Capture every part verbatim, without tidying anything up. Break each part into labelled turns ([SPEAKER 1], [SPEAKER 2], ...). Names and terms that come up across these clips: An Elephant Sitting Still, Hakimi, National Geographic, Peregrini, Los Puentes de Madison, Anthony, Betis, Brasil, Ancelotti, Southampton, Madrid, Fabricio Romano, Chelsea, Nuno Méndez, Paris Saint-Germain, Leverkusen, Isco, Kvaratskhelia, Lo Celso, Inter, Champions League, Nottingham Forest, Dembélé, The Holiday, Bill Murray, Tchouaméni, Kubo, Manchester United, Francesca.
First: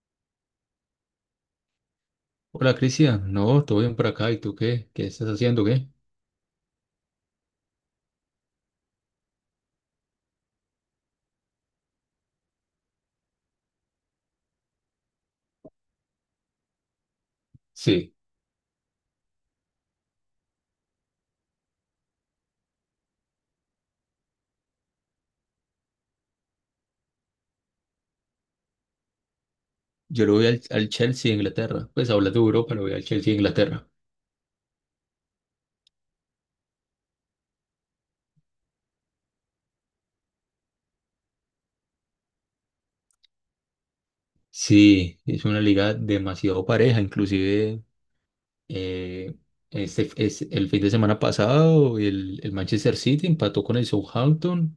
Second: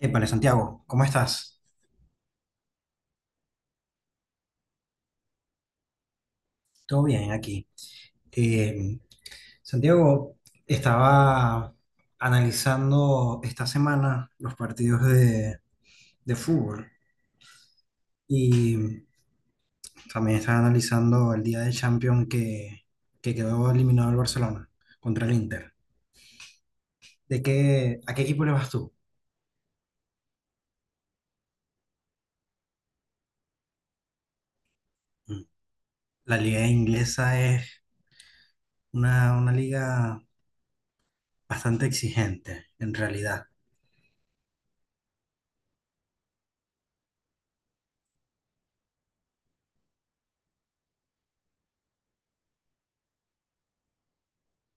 [SPEAKER 1] Épale, Santiago, ¿cómo estás?
[SPEAKER 2] Hola Cristian, no, todo bien por acá. ¿Y tú qué? ¿Qué estás haciendo? ¿Qué?
[SPEAKER 1] Todo bien aquí. Eh, Santiago, estaba analizando esta semana los partidos de, de fútbol
[SPEAKER 2] Sí,
[SPEAKER 1] y también estaba analizando el día de Champions que, que quedó eliminado el Barcelona contra el Inter. ¿De qué, ¿a qué equipo le vas tú?
[SPEAKER 2] yo lo voy al, al Chelsea de Inglaterra. Pues hablas de Europa, lo voy al Chelsea de Inglaterra.
[SPEAKER 1] Mm. La liga inglesa es una, una liga bastante exigente, en realidad.
[SPEAKER 2] Sí, es una liga demasiado pareja. Inclusive eh, este, es el fin de semana pasado el, el Manchester City empató con el Southampton,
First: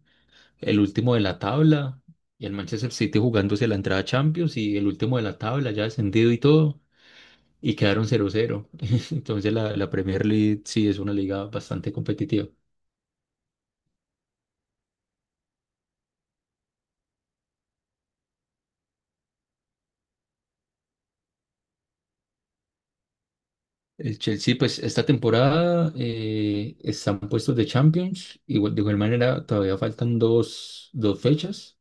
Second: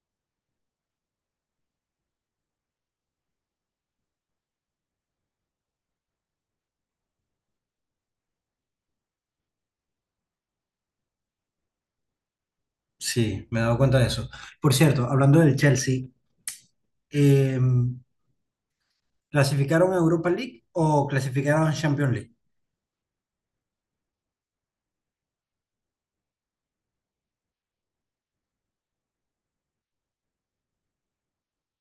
[SPEAKER 2] el último de la tabla, y el Manchester City jugándose la entrada a Champions y el último de la tabla ya descendido y todo. Y quedaron cero cero. Entonces la, la Premier League sí es una liga bastante competitiva.
[SPEAKER 1] Sí, me he dado cuenta de eso. Por cierto, hablando del Chelsea, Eh, ¿clasificaron a Europa League o clasificaron a Champions League?
[SPEAKER 2] El Chelsea, pues esta temporada eh, están puestos de Champions, igual, de igual manera todavía faltan dos, dos fechas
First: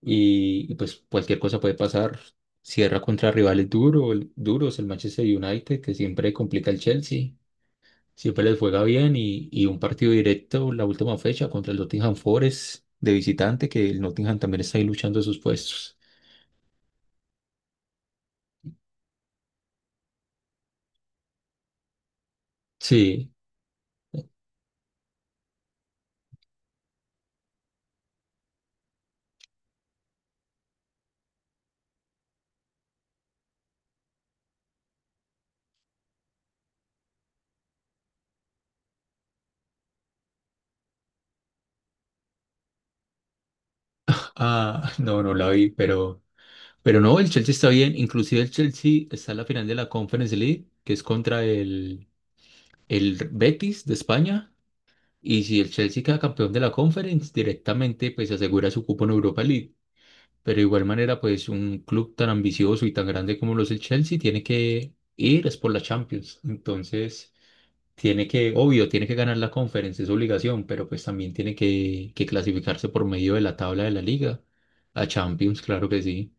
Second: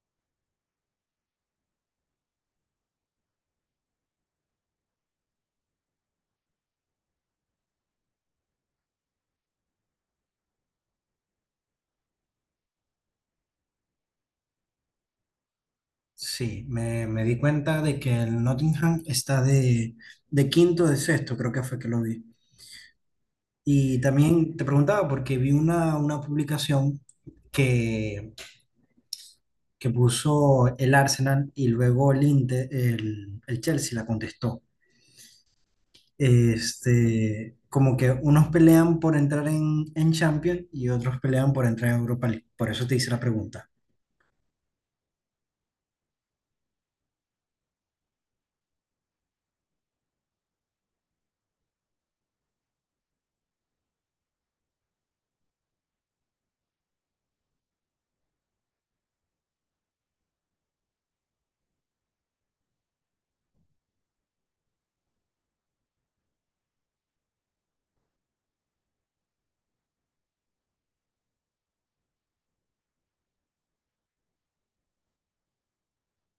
[SPEAKER 2] y, y, pues cualquier cosa puede pasar. Cierra contra rivales duro, el- duros, el Manchester United, que siempre complica el Chelsea, siempre les juega bien y, y un partido directo la última fecha contra el Nottingham Forest de visitante, que el Nottingham también está ahí luchando sus puestos.
[SPEAKER 1] Sí, me, me di cuenta de que el Nottingham está de, de quinto de sexto, creo que fue que lo vi.
[SPEAKER 2] Sí,
[SPEAKER 1] Y también te preguntaba porque vi una, una publicación que, que puso el Arsenal y luego el, Inte- el, el Chelsea la contestó. Este, como que unos pelean por entrar en, en Champions y otros pelean por entrar en Europa League. Por eso te hice la pregunta.
[SPEAKER 2] ah, no, no la vi, pero... Pero no, el Chelsea está bien. Inclusive el Chelsea está en la final de la Conference League, que es contra el, el Betis de España. Y si el Chelsea queda campeón de la Conference, directamente pues asegura su cupo en Europa League. Pero de igual manera, pues un club tan ambicioso y tan grande como lo es el Chelsea tiene que ir es por la Champions. Entonces, tiene que, obvio, tiene que ganar la Conference, es obligación, pero pues también tiene que, que clasificarse por medio de la tabla de la liga. A Champions, claro que sí.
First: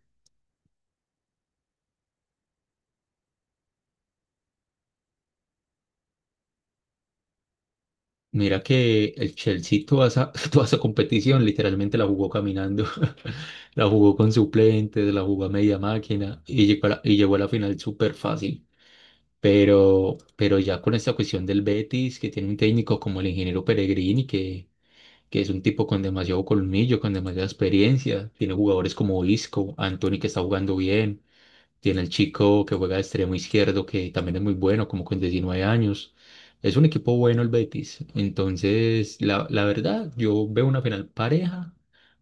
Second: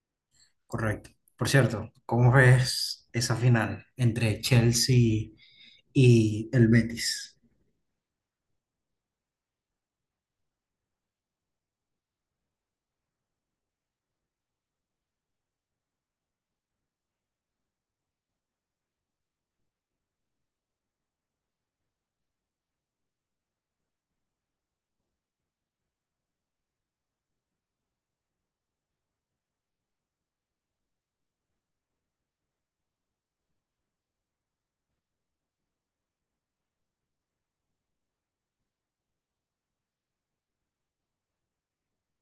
[SPEAKER 1] Correcto. Por cierto, ¿cómo ves esa final entre Chelsea y el Betis?
[SPEAKER 2] Mira que el Chelsea toda esa, toda esa competición literalmente la jugó caminando, la jugó con suplentes, la jugó a media máquina y llegó a la, y llegó a la final súper fácil. Pero, pero ya con esta cuestión del Betis, que tiene un técnico como el ingeniero Peregrini, que, que es un tipo con demasiado colmillo, con demasiada experiencia, tiene jugadores como Isco, Anthony que está jugando bien, tiene el chico que juega de extremo izquierdo, que también es muy bueno, como con diecinueve años. Es un equipo bueno el Betis. Entonces, la, la verdad, yo veo una final pareja,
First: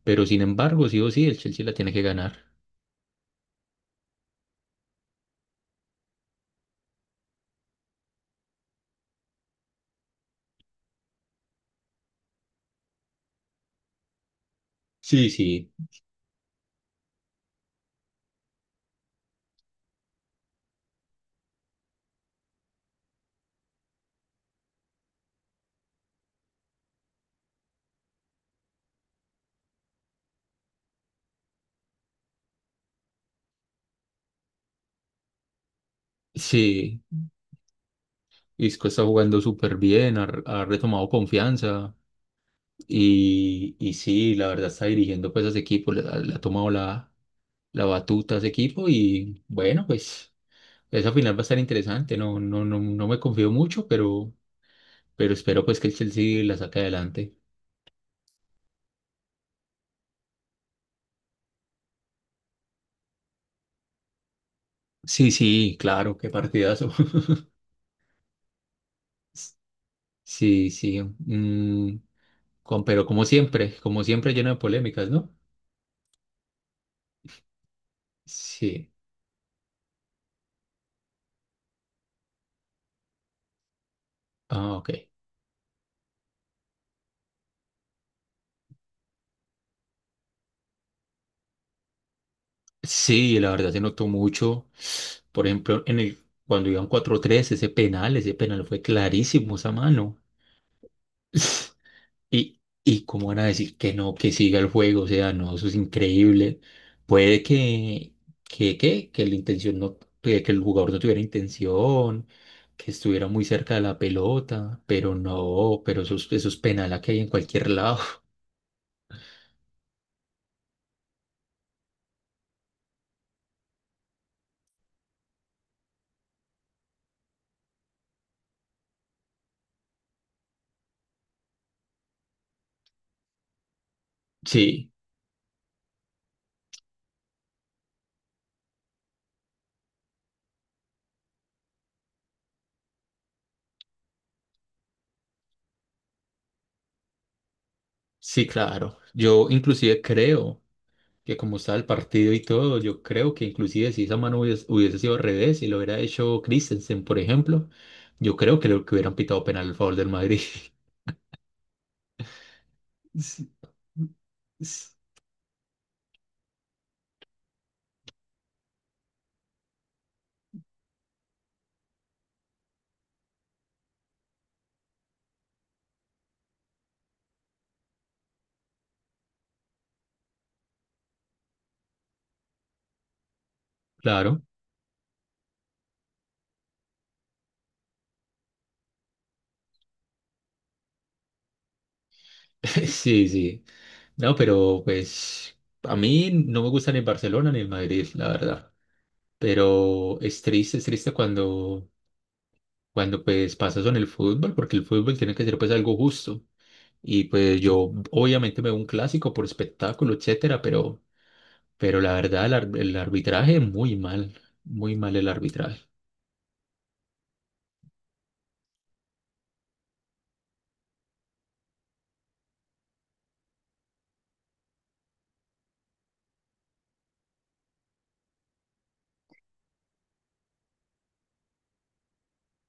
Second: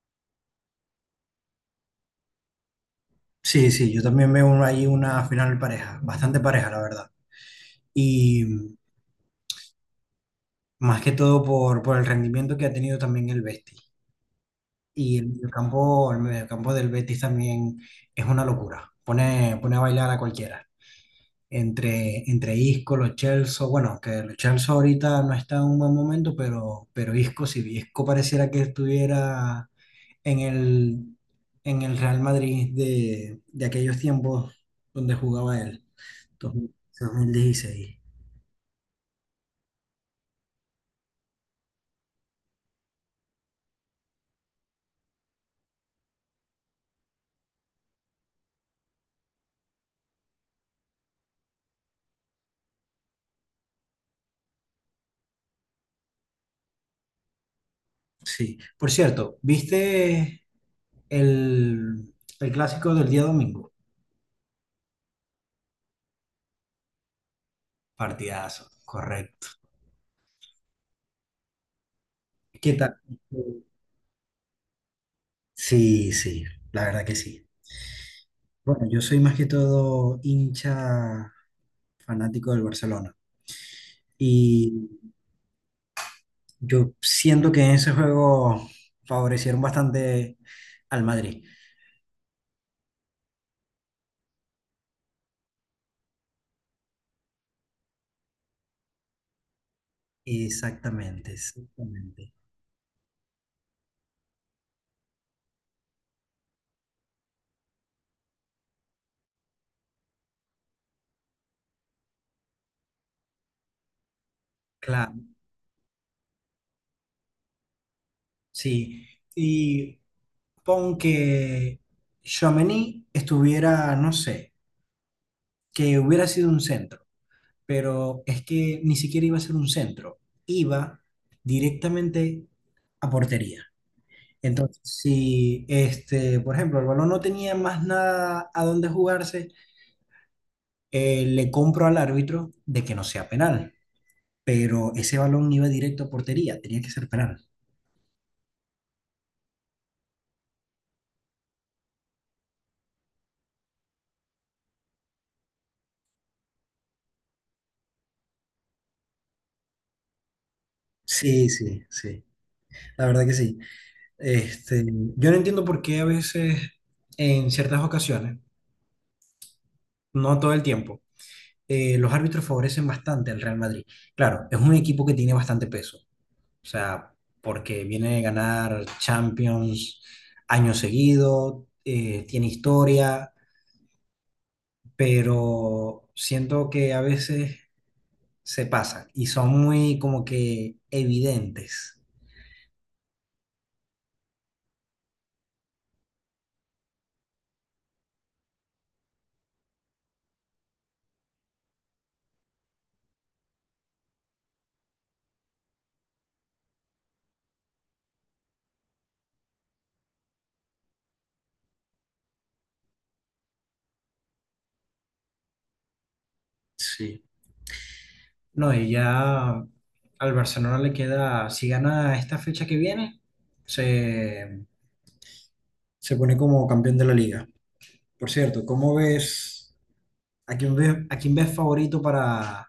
[SPEAKER 2] pero sin embargo, sí o sí, el Chelsea la tiene que ganar.
[SPEAKER 1] Sí, sí, yo también veo un- ahí una final pareja, bastante pareja, la verdad. Y más que todo por, por el rendimiento que ha tenido también el Betis. Y el
[SPEAKER 2] Sí, sí.
[SPEAKER 1] mediocampo, el mediocampo del Betis también es una locura. Pone, pone a bailar a cualquiera. Entre, entre Isco, Lo Celso, bueno, que Lo Celso ahorita no está en un buen momento, pero, pero Isco, si Isco pareciera que estuviera en el, en el Real Madrid de, de aquellos tiempos donde jugaba él, dos mil,
[SPEAKER 2] Sí,
[SPEAKER 1] dos mil dieciséis.
[SPEAKER 2] Isco está jugando súper bien, ha, ha retomado confianza y, y sí, la verdad está dirigiendo pues a ese equipo, le, ha le ha tomado la, la batuta a ese equipo y bueno, pues esa final va a estar interesante, no, no, no, no me confío mucho, pero, pero espero pues que el Chelsea la saque adelante.
[SPEAKER 1] Sí. Por cierto, ¿viste el, el clásico del día domingo?
[SPEAKER 2] Sí, sí, claro, qué partidazo.
[SPEAKER 1] Partidazo, correcto.
[SPEAKER 2] Sí, sí, mm,
[SPEAKER 1] ¿Qué
[SPEAKER 2] con-
[SPEAKER 1] tal?
[SPEAKER 2] pero como siempre, como siempre lleno de polémicas, ¿no?
[SPEAKER 1] Sí, sí, la verdad que sí. Bueno,
[SPEAKER 2] Sí,
[SPEAKER 1] yo soy más que todo hincha fanático del Barcelona.
[SPEAKER 2] ah,
[SPEAKER 1] Y
[SPEAKER 2] ok.
[SPEAKER 1] yo siento que en ese juego favorecieron bastante al Madrid.
[SPEAKER 2] Sí, la verdad se notó mucho. Por ejemplo, en el, cuando iban cuatro tres ese penal, ese penal fue clarísimo, esa mano.
[SPEAKER 1] Exactamente, exactamente.
[SPEAKER 2] Y, y cómo van a decir que no, que siga el juego, o sea, no, eso es increíble. Puede que, que, que, que la intención no, que que el jugador no tuviera intención, que estuviera muy cerca de la pelota, pero
[SPEAKER 1] Claro,
[SPEAKER 2] no, pero eso, es- eso es penal a que hay en cualquier lado.
[SPEAKER 1] sí. Y pon que Tchouaméni estuviera, no sé, que hubiera sido un centro, pero es que ni siquiera iba a ser un centro, iba directamente a portería. Entonces,
[SPEAKER 2] Sí,
[SPEAKER 1] si este, por ejemplo, el balón no tenía más nada a dónde jugarse, eh, le compro al árbitro de que no sea penal, pero ese balón iba directo a portería, tenía que ser penal.
[SPEAKER 2] sí, claro. Yo inclusive creo que como estaba el partido y todo, yo creo que inclusive si esa mano hubiese, hubiese sido al revés y lo hubiera hecho Christensen, por ejemplo, yo creo que lo que hubieran pitado penal a favor del Madrid.
[SPEAKER 1] Sí, sí, sí, la verdad que
[SPEAKER 2] S-
[SPEAKER 1] sí. Este,
[SPEAKER 2] s-
[SPEAKER 1] yo no entiendo por qué a veces, en ciertas ocasiones, no todo el tiempo, eh, los árbitros favorecen bastante al Real Madrid. Claro, es un equipo que tiene bastante peso, o sea, porque viene de ganar Champions años seguido, eh, tiene historia,
[SPEAKER 2] Claro,
[SPEAKER 1] pero siento que a veces se pasan y son muy como que evidentes.
[SPEAKER 2] sí, sí. No, pero pues a mí no me gusta ni el Barcelona ni el Madrid, la verdad. Pero es triste, es triste cuando, cuando pues pasa eso en el fútbol, porque el fútbol tiene que ser pues algo justo. Y pues yo obviamente me veo un clásico por espectáculo, etcétera, pero, pero la verdad el, ar- el arbitraje muy mal, muy mal el arbitraje.
[SPEAKER 1] Sí. No, y ya al Barcelona le queda, si gana esta fecha que viene, se, se pone como campeón de la liga. Por cierto, ¿cómo ves, ¿a quién ves, a quién ves favorito para,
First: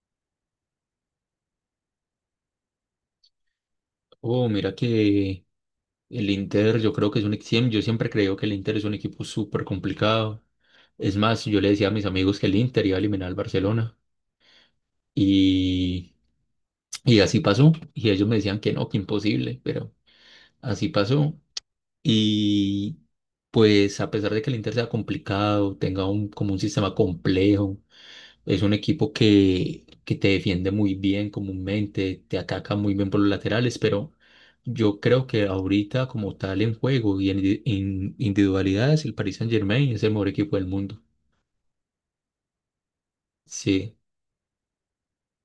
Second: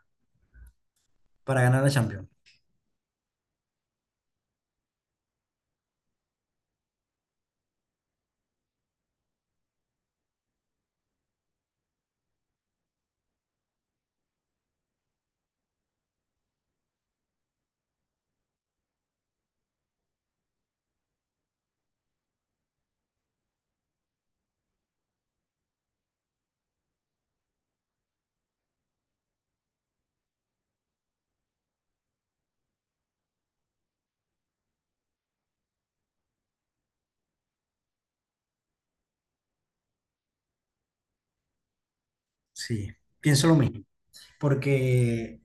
[SPEAKER 1] para ganar la Champions?
[SPEAKER 2] Oh, mira que el Inter, yo creo que es un equipo, yo siempre creo que el Inter es un equipo súper complicado. Es más, yo le decía a mis amigos que el Inter iba a eliminar al Barcelona y, y así pasó. Y ellos me decían que no, que imposible, pero así pasó. Y pues a pesar de que el Inter sea complicado, tenga un, como un sistema complejo, es un equipo que, que te defiende muy bien comúnmente, te ataca muy bien por los laterales, pero yo creo que ahorita como tal en juego y en, indi- en individualidades, el Paris Saint-Germain es el mejor equipo del mundo.
[SPEAKER 1] Sí, pienso lo mismo,
[SPEAKER 2] Sí,
[SPEAKER 1] porque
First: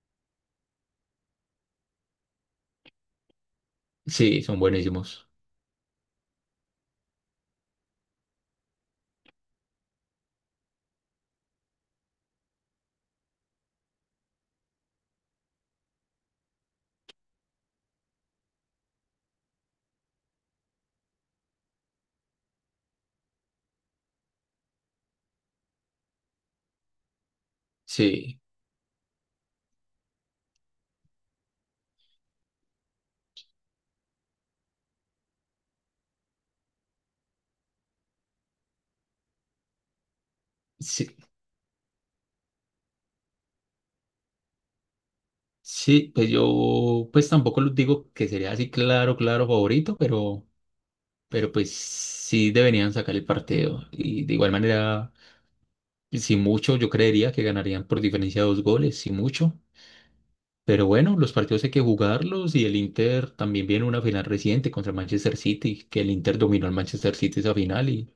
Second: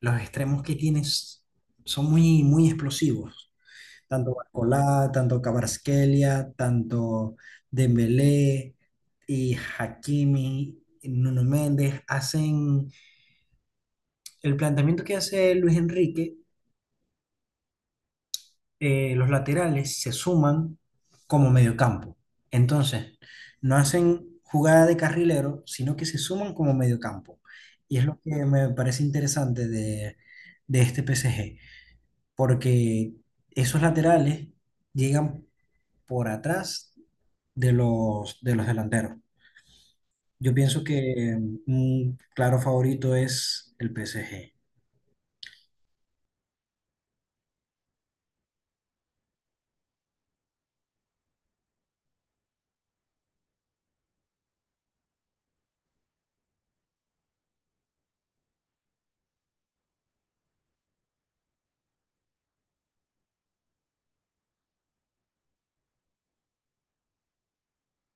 [SPEAKER 1] los extremos que tienes son muy, muy explosivos. Tanto
[SPEAKER 2] sí, son
[SPEAKER 1] Barcolá,
[SPEAKER 2] buenísimos.
[SPEAKER 1] tanto Kvaratskhelia, tanto Dembélé y Hakimi, Nuno Méndez, hacen el planteamiento que hace Luis Enrique, eh, los laterales se suman como mediocampo. Entonces, no hacen jugada de carrilero, sino que se suman como mediocampo. Y es lo
[SPEAKER 2] Sí,
[SPEAKER 1] que me parece interesante de, de este P S G, porque esos laterales llegan por atrás de los, de los delanteros. Yo pienso
[SPEAKER 2] sí,
[SPEAKER 1] que un claro favorito es el P S G.
[SPEAKER 2] sí, pues yo pues tampoco los digo que sería así claro, claro favorito, pero, pero pues sí deberían sacar el partido. Y de igual manera, si mucho, yo creería que ganarían por diferencia de dos goles, si mucho. Pero bueno, los partidos hay que jugarlos y el Inter también viene una final reciente contra el Manchester City, que el Inter dominó al Manchester City esa final, y,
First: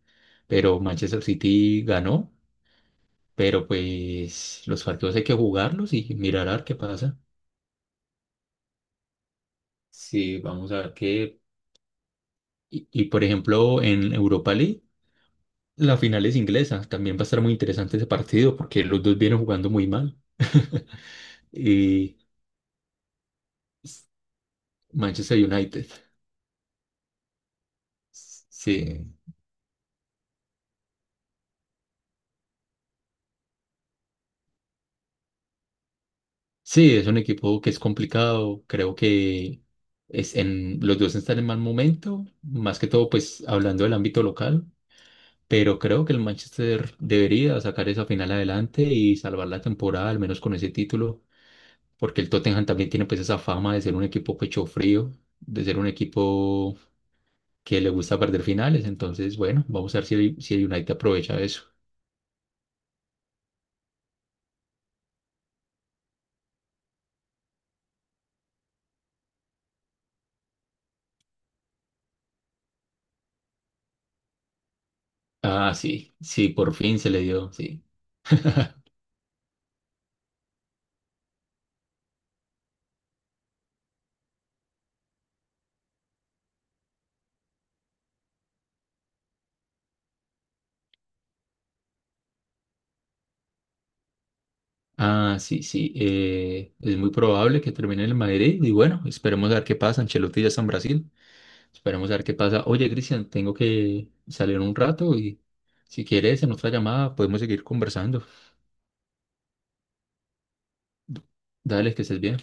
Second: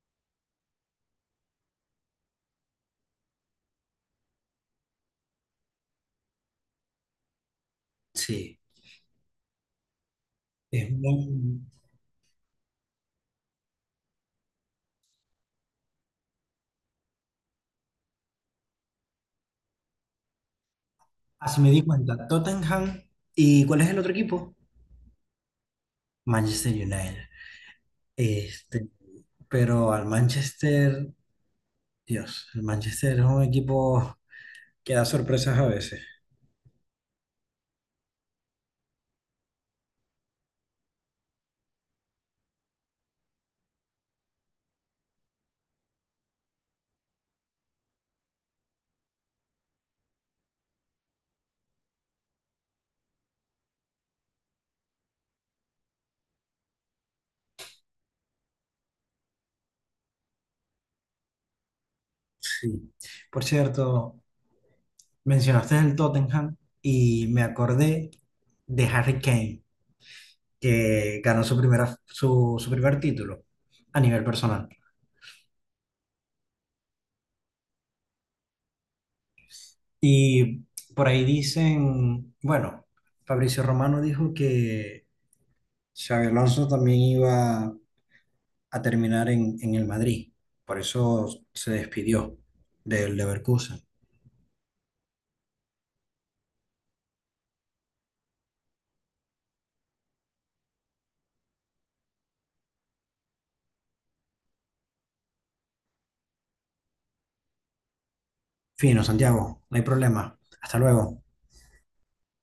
[SPEAKER 2] pero Manchester City ganó. Pero pues los partidos hay que jugarlos y mirar a ver qué pasa.
[SPEAKER 1] Sí,
[SPEAKER 2] Sí, vamos a
[SPEAKER 1] es
[SPEAKER 2] ver qué.
[SPEAKER 1] un-
[SPEAKER 2] Y, y, por ejemplo, en Europa League, la final es inglesa. También va a estar muy interesante ese partido porque los dos vienen jugando muy mal.
[SPEAKER 1] así me di
[SPEAKER 2] Y
[SPEAKER 1] cuenta, Tottenham. ¿Y cuál es el otro equipo?
[SPEAKER 2] Manchester United.
[SPEAKER 1] Manchester United. Este,
[SPEAKER 2] Sí,
[SPEAKER 1] pero al Manchester, Dios, el Manchester es un equipo que da sorpresas a veces.
[SPEAKER 2] sí, es un equipo que es complicado. Creo que es en, los dos están en mal momento, más que todo, pues hablando del ámbito local. Pero creo que el Manchester debería sacar esa final adelante y salvar la temporada, al menos con ese título, porque el Tottenham también tiene pues esa fama de ser un equipo pecho frío, de ser un equipo que le gusta perder finales. Entonces, bueno, vamos a ver si el, si el United aprovecha eso.
[SPEAKER 1] Sí. Por cierto, mencionaste el Tottenham y me acordé de Harry Kane, que ganó su, primera, su, su primer título a nivel personal.
[SPEAKER 2] Ah, sí, sí, por fin se le dio, sí.
[SPEAKER 1] Y por ahí dicen, bueno, Fabricio Romano dijo que Xabi Alonso también iba a terminar en, en el Madrid, por eso se despidió del Leverkusen.
[SPEAKER 2] Ah, sí, sí, eh, es muy probable que termine en el Madrid y bueno, esperemos a ver qué pasa. Ancelotti ya está en Brasil, esperemos a ver qué pasa. Oye, Cristian, tengo que salir un rato y si quieres en otra llamada podemos seguir conversando.
[SPEAKER 1] Fino, Santiago, no hay problema. Hasta luego.
[SPEAKER 2] Dale, que estés bien.